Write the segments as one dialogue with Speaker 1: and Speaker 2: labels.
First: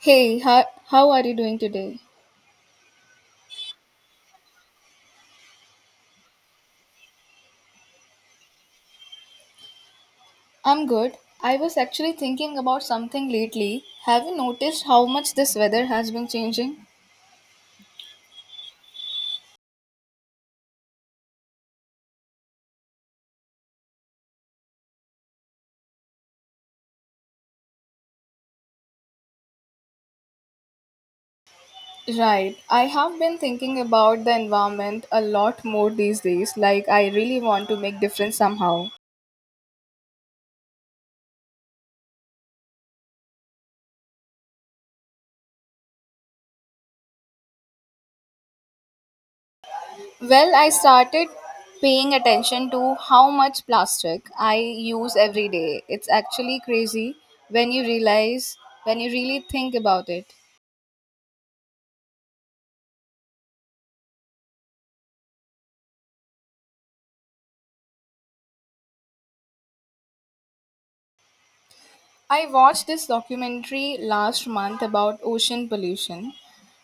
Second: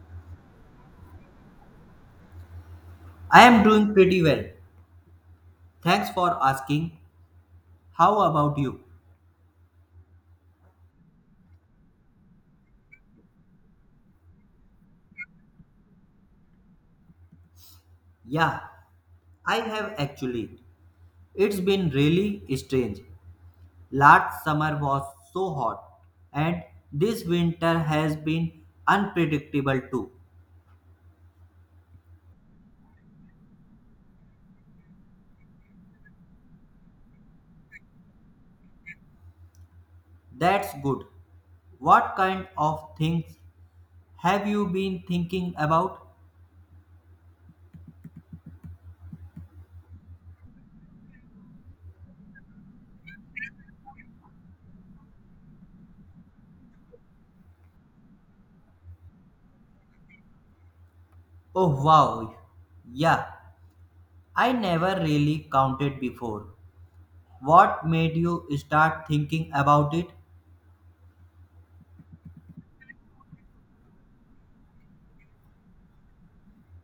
Speaker 1: Hey, how are you doing today?
Speaker 2: I am doing pretty well. Thanks for asking. How about you?
Speaker 1: I'm good. I was actually thinking about something lately. Have you noticed how much this weather has been changing?
Speaker 2: Yeah, I have actually. It's been really strange. Last summer was so hot, and this winter has been unpredictable too.
Speaker 1: Right. I have been thinking about the environment a lot more these days. Like I really want to make difference somehow.
Speaker 2: That's good. What kind of things have you been thinking about?
Speaker 1: Well, I started paying attention to how much plastic I use every day. It's actually crazy when you realize when you really think about it.
Speaker 2: Oh wow. Yeah, I never really counted before. What made you start thinking about it?
Speaker 1: I watched this documentary last month about ocean pollution.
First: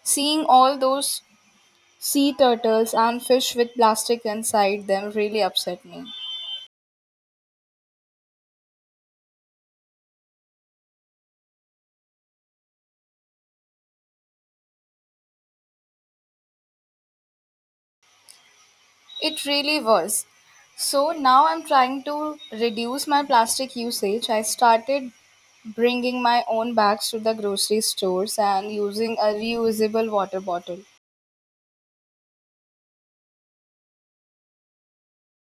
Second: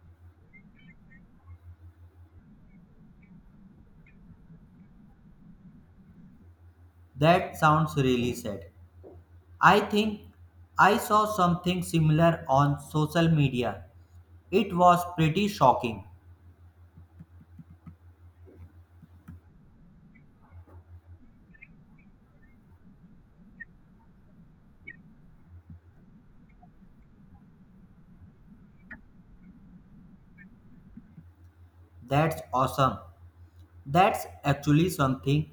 Speaker 1: Seeing all those sea turtles and fish with plastic inside them really upset me.
Speaker 2: That sounds really sad. I think I saw something similar on social media. It was pretty shocking.
Speaker 1: It really was. So now I'm trying to reduce my plastic usage. I started bringing my own bags to the grocery stores and using a reusable water bottle.
Speaker 2: That's awesome. That's actually something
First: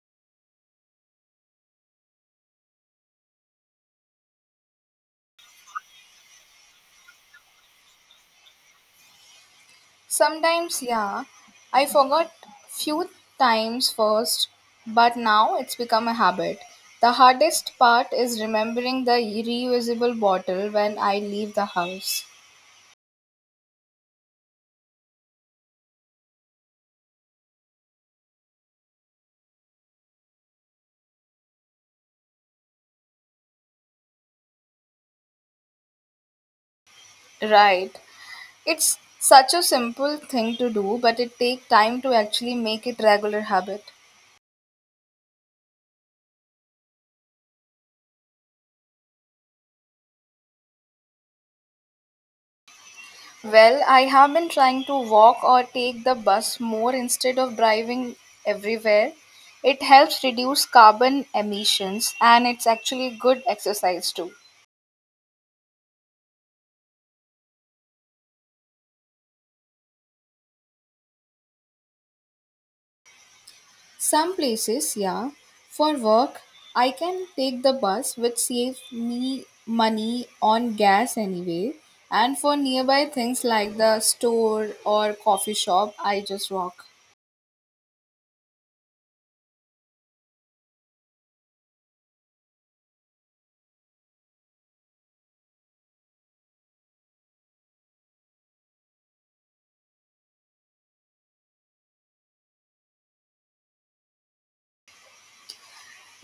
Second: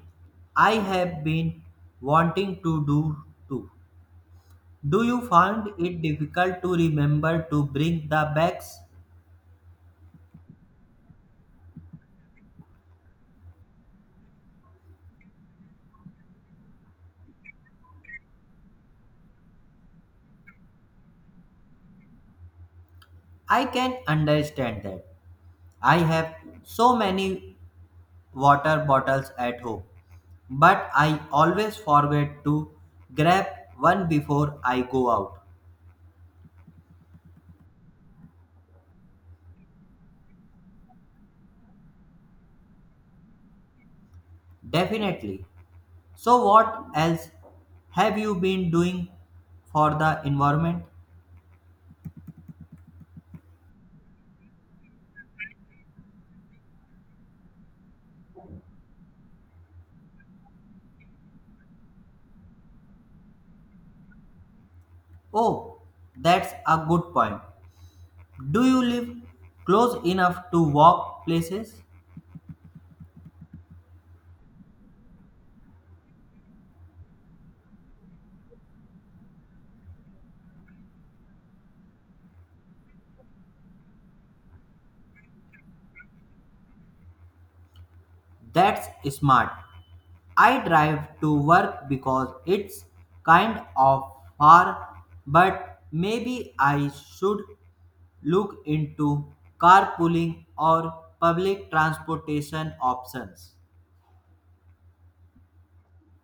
Speaker 2: I have been wanting to do too. Do you find it difficult to remember to bring the bags?
Speaker 1: Sometimes, yeah, I forgot few times first, but now it's become a habit. The hardest part is remembering the reusable bottle when I leave the house.
Speaker 2: I can understand that. I have so many water bottles at home, but I always forget to grab one before I go out.
Speaker 1: Right. It's such a simple thing to do, but it takes time to actually make it regular habit.
Speaker 2: Definitely. So, what else have you been doing for the environment?
Speaker 1: Well, I have been trying to walk or take the bus more instead of driving everywhere. It helps reduce carbon emissions and it's actually good exercise too.
Speaker 2: Oh, that's a good point. Do you live close enough to walk places?
Speaker 1: Some places, yeah. For work, I can take the bus, which saves me money on gas anyway. And for nearby things like the store or coffee shop, I just walk.
Speaker 2: That's smart. I drive to work because it's kind of far, but maybe I should look into carpooling or public transportation options.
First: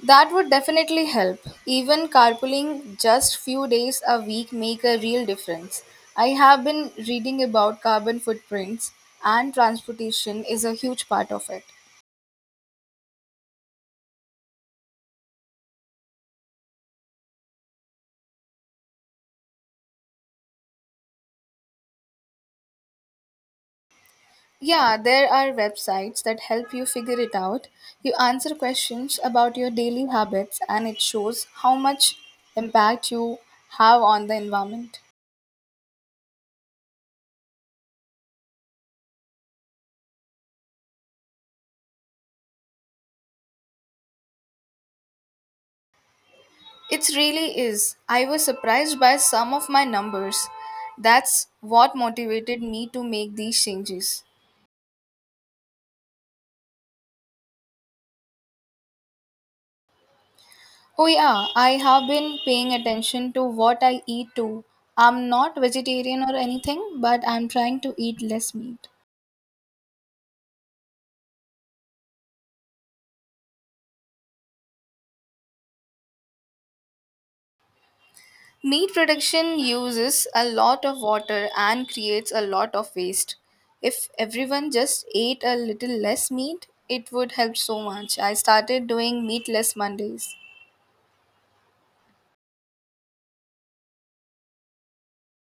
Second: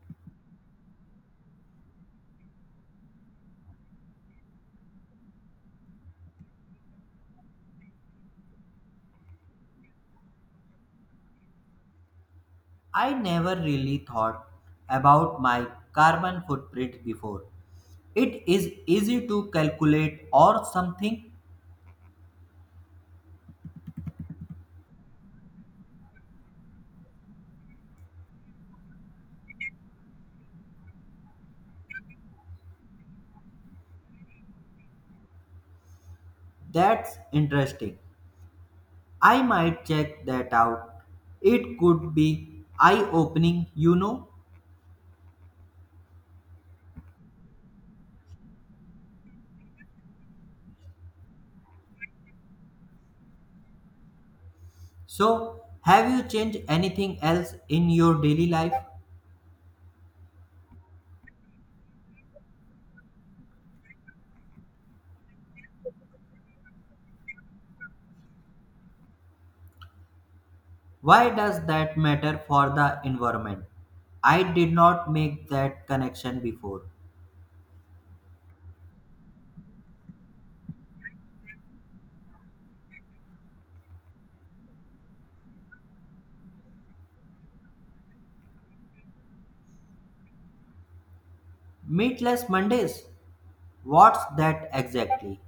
Speaker 1: That would definitely help. Even carpooling just few days a week make a real difference. I have been reading about carbon footprints and transportation is a huge part of it.
Speaker 2: I never really thought about my carbon footprint before. It is easy to calculate or something.
Speaker 1: Yeah, there are websites that help you figure it out. You answer questions about your daily habits, and it shows how much impact you have on the environment.
Speaker 2: That's interesting. I might check that out. It could be eye opening, you know.
Speaker 1: It really is. I was surprised by some of my numbers. That's what motivated me to make these changes.
Speaker 2: So, have you changed anything else in your daily life?
Speaker 1: Oh, yeah, I have been paying attention to what I eat too. I'm not vegetarian or anything, but I'm trying to eat less meat.
Speaker 2: Why does that matter for the environment? I did not make that connection before.
Speaker 1: Meat production uses a lot of water and creates a lot of waste. If everyone just ate a little less meat, it would help so much. I started doing meatless Mondays.
Speaker 2: Meatless Mondays? What's that exactly?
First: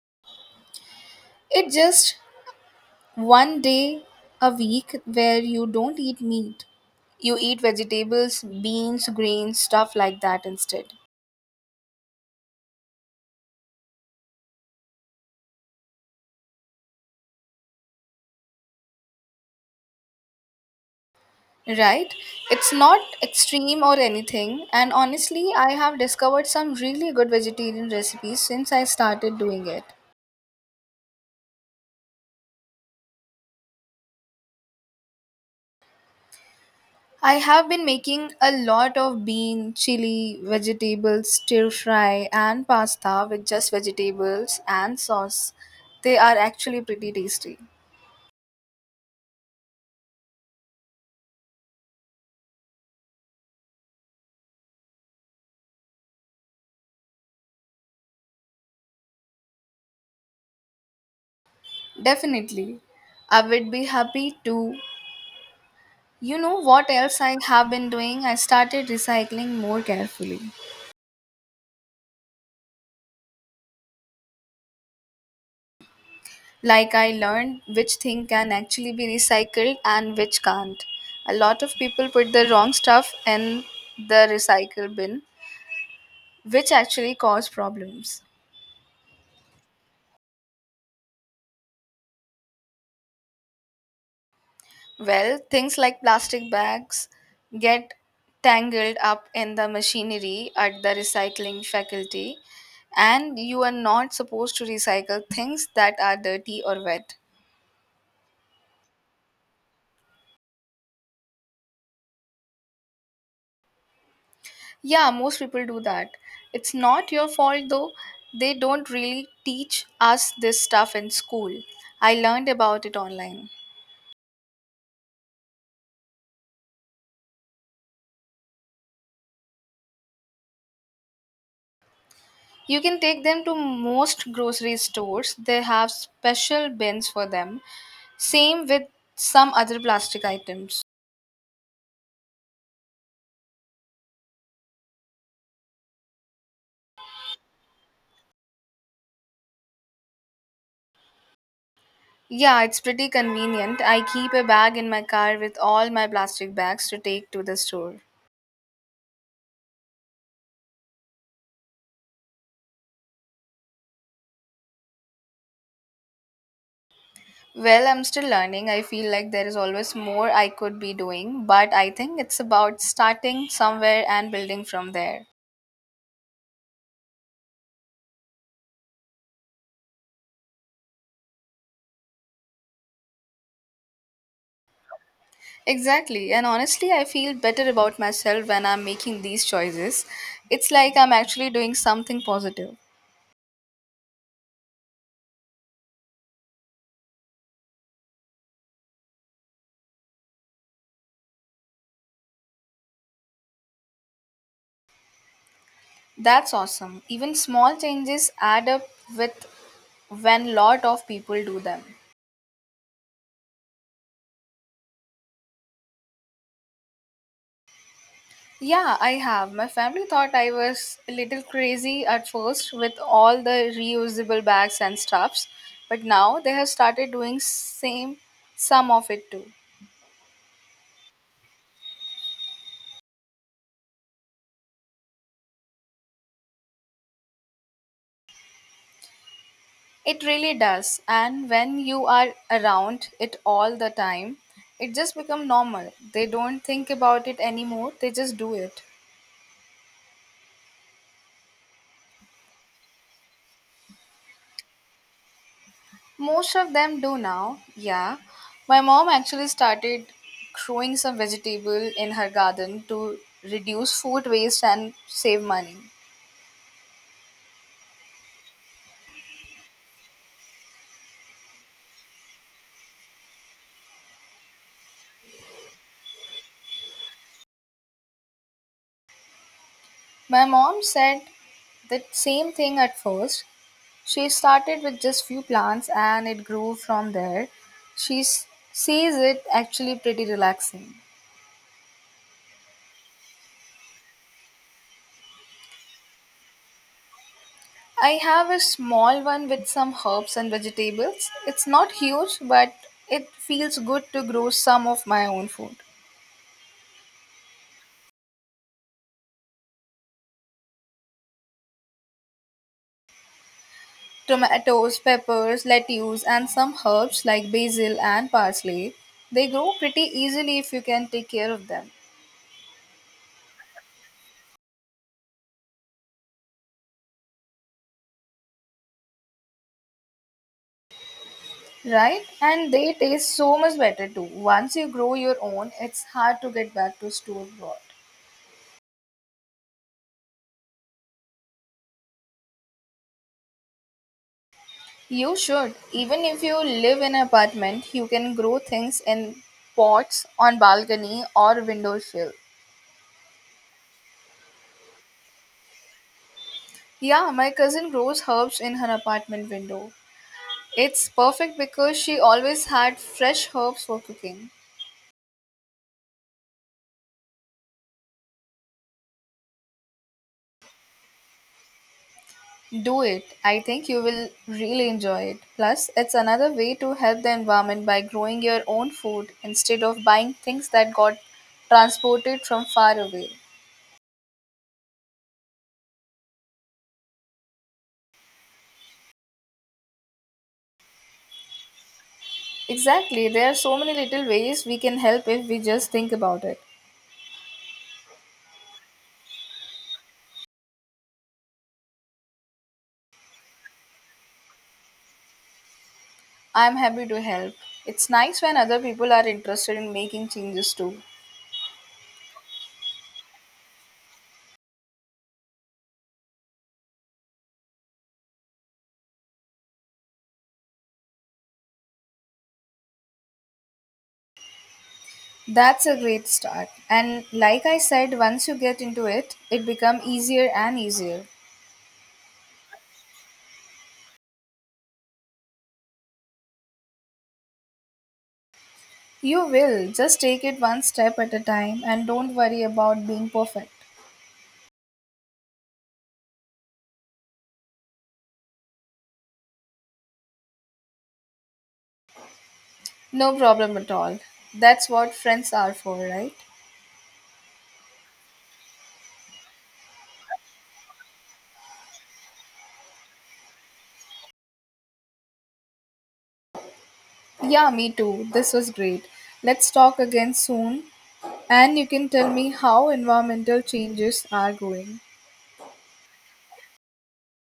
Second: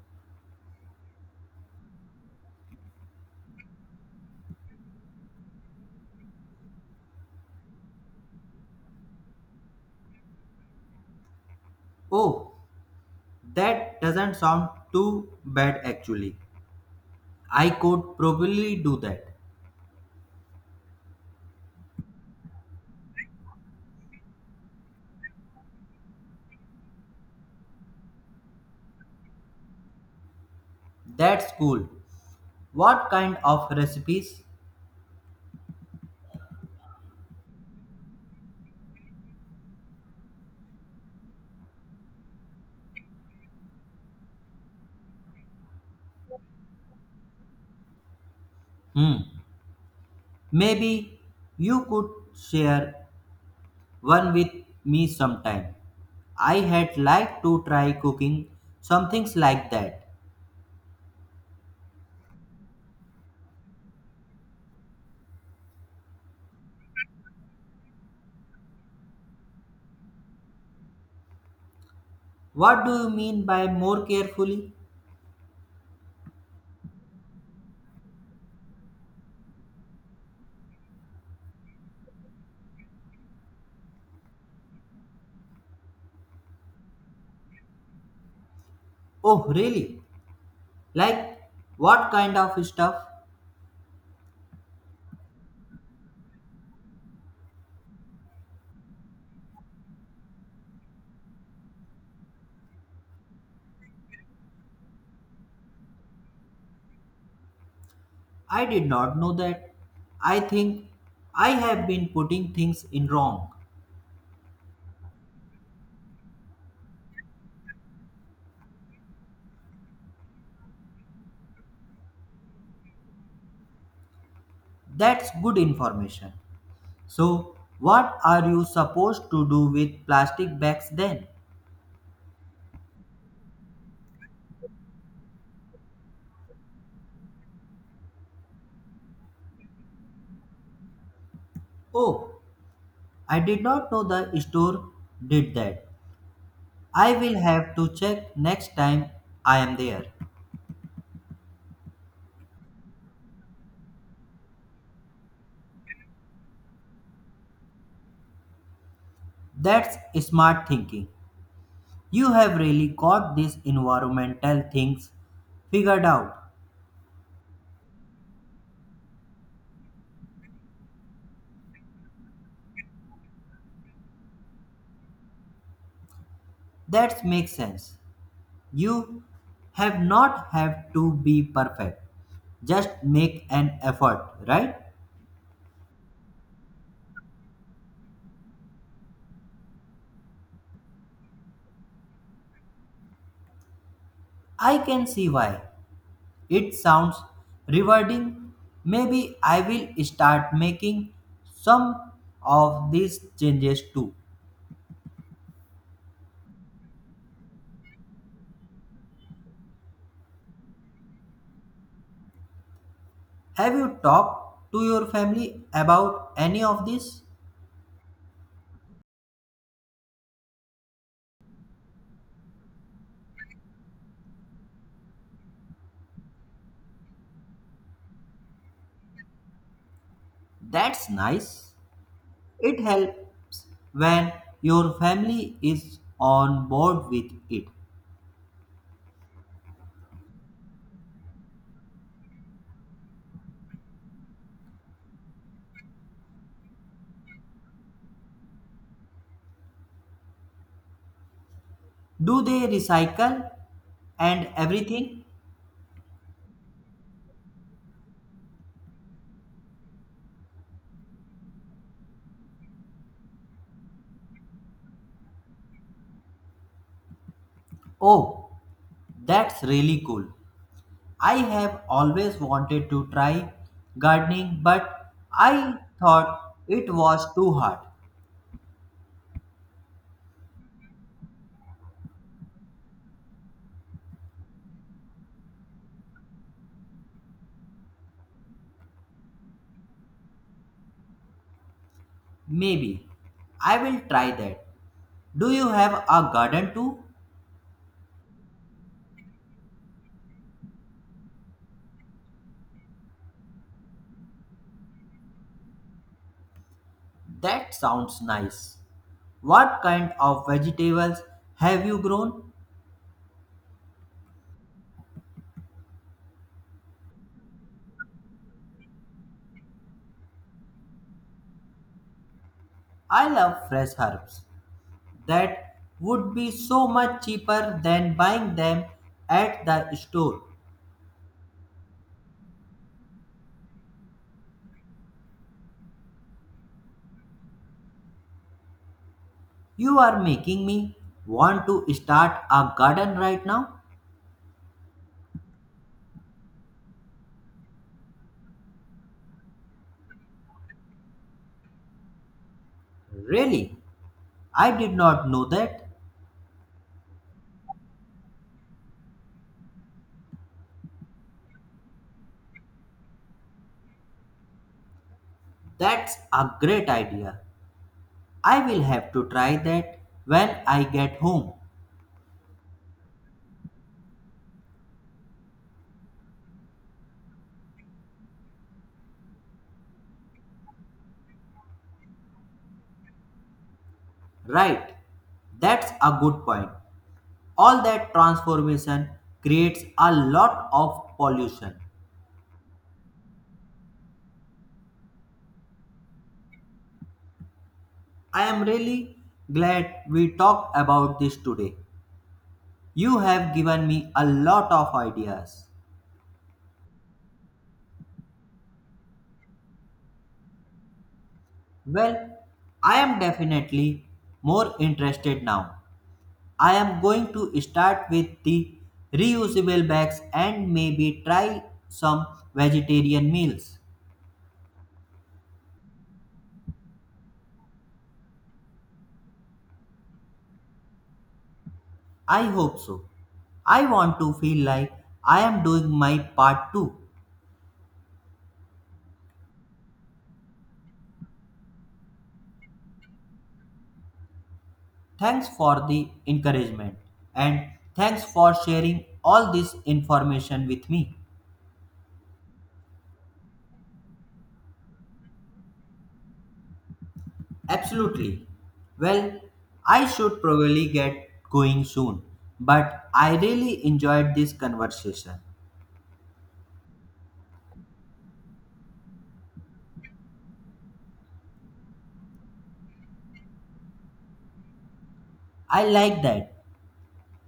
Speaker 1: It's just one day a week where you don't eat meat. You eat vegetables, beans, grains, stuff like that instead.
Speaker 2: Oh, that doesn't sound too bad actually. I could probably do that.
Speaker 1: Right? It's not extreme or anything, and honestly, I have discovered some really good vegetarian recipes since I started doing it.
Speaker 2: That's cool. What kind of recipes?
Speaker 1: I have been making a lot of bean, chili, vegetables, stir fry, and pasta with just vegetables and sauce. They are actually pretty tasty.
Speaker 2: Hmm. Maybe you could share one with me sometime. I had liked to try cooking some things like that.
Speaker 1: Definitely. I would be happy to. You know what else I have been doing? I started recycling more carefully.
Speaker 2: What do you mean by more carefully?
Speaker 1: Like I learned which thing can actually be recycled and which can't. A lot of people put the wrong stuff in the recycle bin, which actually cause problems.
Speaker 2: Oh, really? Like what kind of stuff?
Speaker 1: Well, things like plastic bags get tangled up in the machinery at the recycling faculty, and you are not supposed to recycle things that are dirty or wet.
Speaker 2: I did not know that. I think I have been putting things in wrong.
Speaker 1: Yeah, most people do that. It's not your fault though, they don't really teach us this stuff in school. I learned about it online.
Speaker 2: That's good information. So, what are you supposed to do with plastic bags then?
Speaker 1: You can take them to most grocery stores, they have special bins for them. Same with some other plastic items.
Speaker 2: Oh, I did not know the store did that. I will have to check next time I am there.
Speaker 1: Yeah, it's pretty convenient. I keep a bag in my car with all my plastic bags to take to the store.
Speaker 2: That's smart thinking. You have really got these environmental things figured out.
Speaker 1: Well, I'm still learning. I feel like there is always more I could be doing, but I think it's about starting somewhere and building from there.
Speaker 2: That makes sense. You have not have to be perfect. Just make an effort, right?
Speaker 1: Exactly, and honestly, I feel better about myself when I'm making these choices. It's like I'm actually doing something positive.
Speaker 2: I can see why. It sounds rewarding. Maybe I will start making some of these changes too.
Speaker 1: That's awesome. Even small changes add up with when lot of people do them.
Speaker 2: Have you talked to your family about any of this?
Speaker 1: Yeah, I have. My family thought I was a little crazy at first with all the reusable bags and stuffs, but now they have started doing same some of it too.
Speaker 2: That's nice. It helps when your family is on board with it.
Speaker 1: It really does. And when you are around it all the time, it just become normal. They don't think about it anymore. They just do it.
Speaker 2: Do they recycle and everything?
Speaker 1: Most of them do now, yeah. My mom actually started growing some vegetable in her garden to reduce food waste and save money.
Speaker 2: Oh, that's really cool. I have always wanted to try gardening, but I thought it was too hard.
Speaker 1: My mom said the same thing at first. She started with just few plants and it grew from there. She s- says it actually pretty relaxing.
Speaker 2: Maybe I will try that. Do you have a garden too?
Speaker 1: I have a small one with some herbs and vegetables. It's not huge, but it feels good to grow some of my own food.
Speaker 2: That sounds nice. What kind of vegetables have you grown?
Speaker 1: Tomatoes, peppers, lettuce, and some herbs like basil and parsley. They grow pretty easily if you can take care of them,
Speaker 2: I love fresh herbs. That would be so much cheaper than buying them at the store.
Speaker 1: right? And they taste so much better too. Once you grow your own, it's hard to get back to store bought.
Speaker 2: You are making me want to start a garden right now?
Speaker 1: You should. Even if you live in an apartment, you can grow things in pots on balcony or windowsill.
Speaker 2: Really? I did not know that.
Speaker 1: Yeah, my cousin grows herbs in her apartment window. It's perfect because she always had fresh herbs for cooking.
Speaker 2: That's a great idea. I will have to try that when I get home.
Speaker 1: Do it. I think you will really enjoy it. Plus, it's another way to help the environment by growing your own food instead of buying things that got transported from far away.
Speaker 2: Right. That's a good point. All that transformation creates a lot of pollution.
Speaker 1: Exactly. There are so many little ways we can help if we just think about it.
Speaker 2: I am really glad we talked about this today. You have given me a lot of ideas.
Speaker 1: I'm happy to help. It's nice when other people are interested in making changes too.
Speaker 2: Well, I am definitely more interested now. I am going to start with the reusable bags and maybe try some vegetarian meals.
Speaker 1: That's a great start. And like I said, once you get into it, it becomes easier and easier.
Speaker 2: I hope so. I want to feel like I am doing my part too.
Speaker 1: You will. Just take it one step at a time and don't worry about being perfect.
Speaker 2: Thanks for the encouragement and thanks for sharing all this information with me.
Speaker 1: No problem at all. That's what friends are for, right?
Speaker 2: Absolutely. Well, I should probably get going soon, but I really enjoyed this conversation.
Speaker 1: Yeah, me too. This was great. Let's talk again soon and you can tell me how environmental changes are going.
Speaker 2: I like that.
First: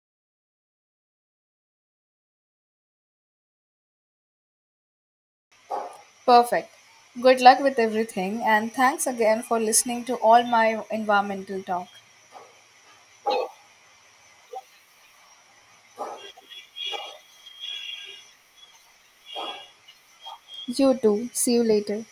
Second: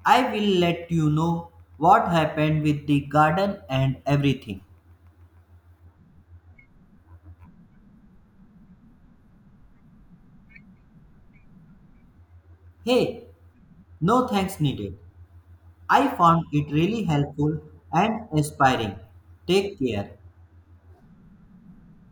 Speaker 2: I will let you know what happened with the garden and everything.
Speaker 1: Perfect. Good luck with everything and thanks again for listening to all my environmental talk.
Speaker 2: Hey, no thanks needed. I found it really helpful and inspiring. Take care.
Speaker 1: You too. See you later.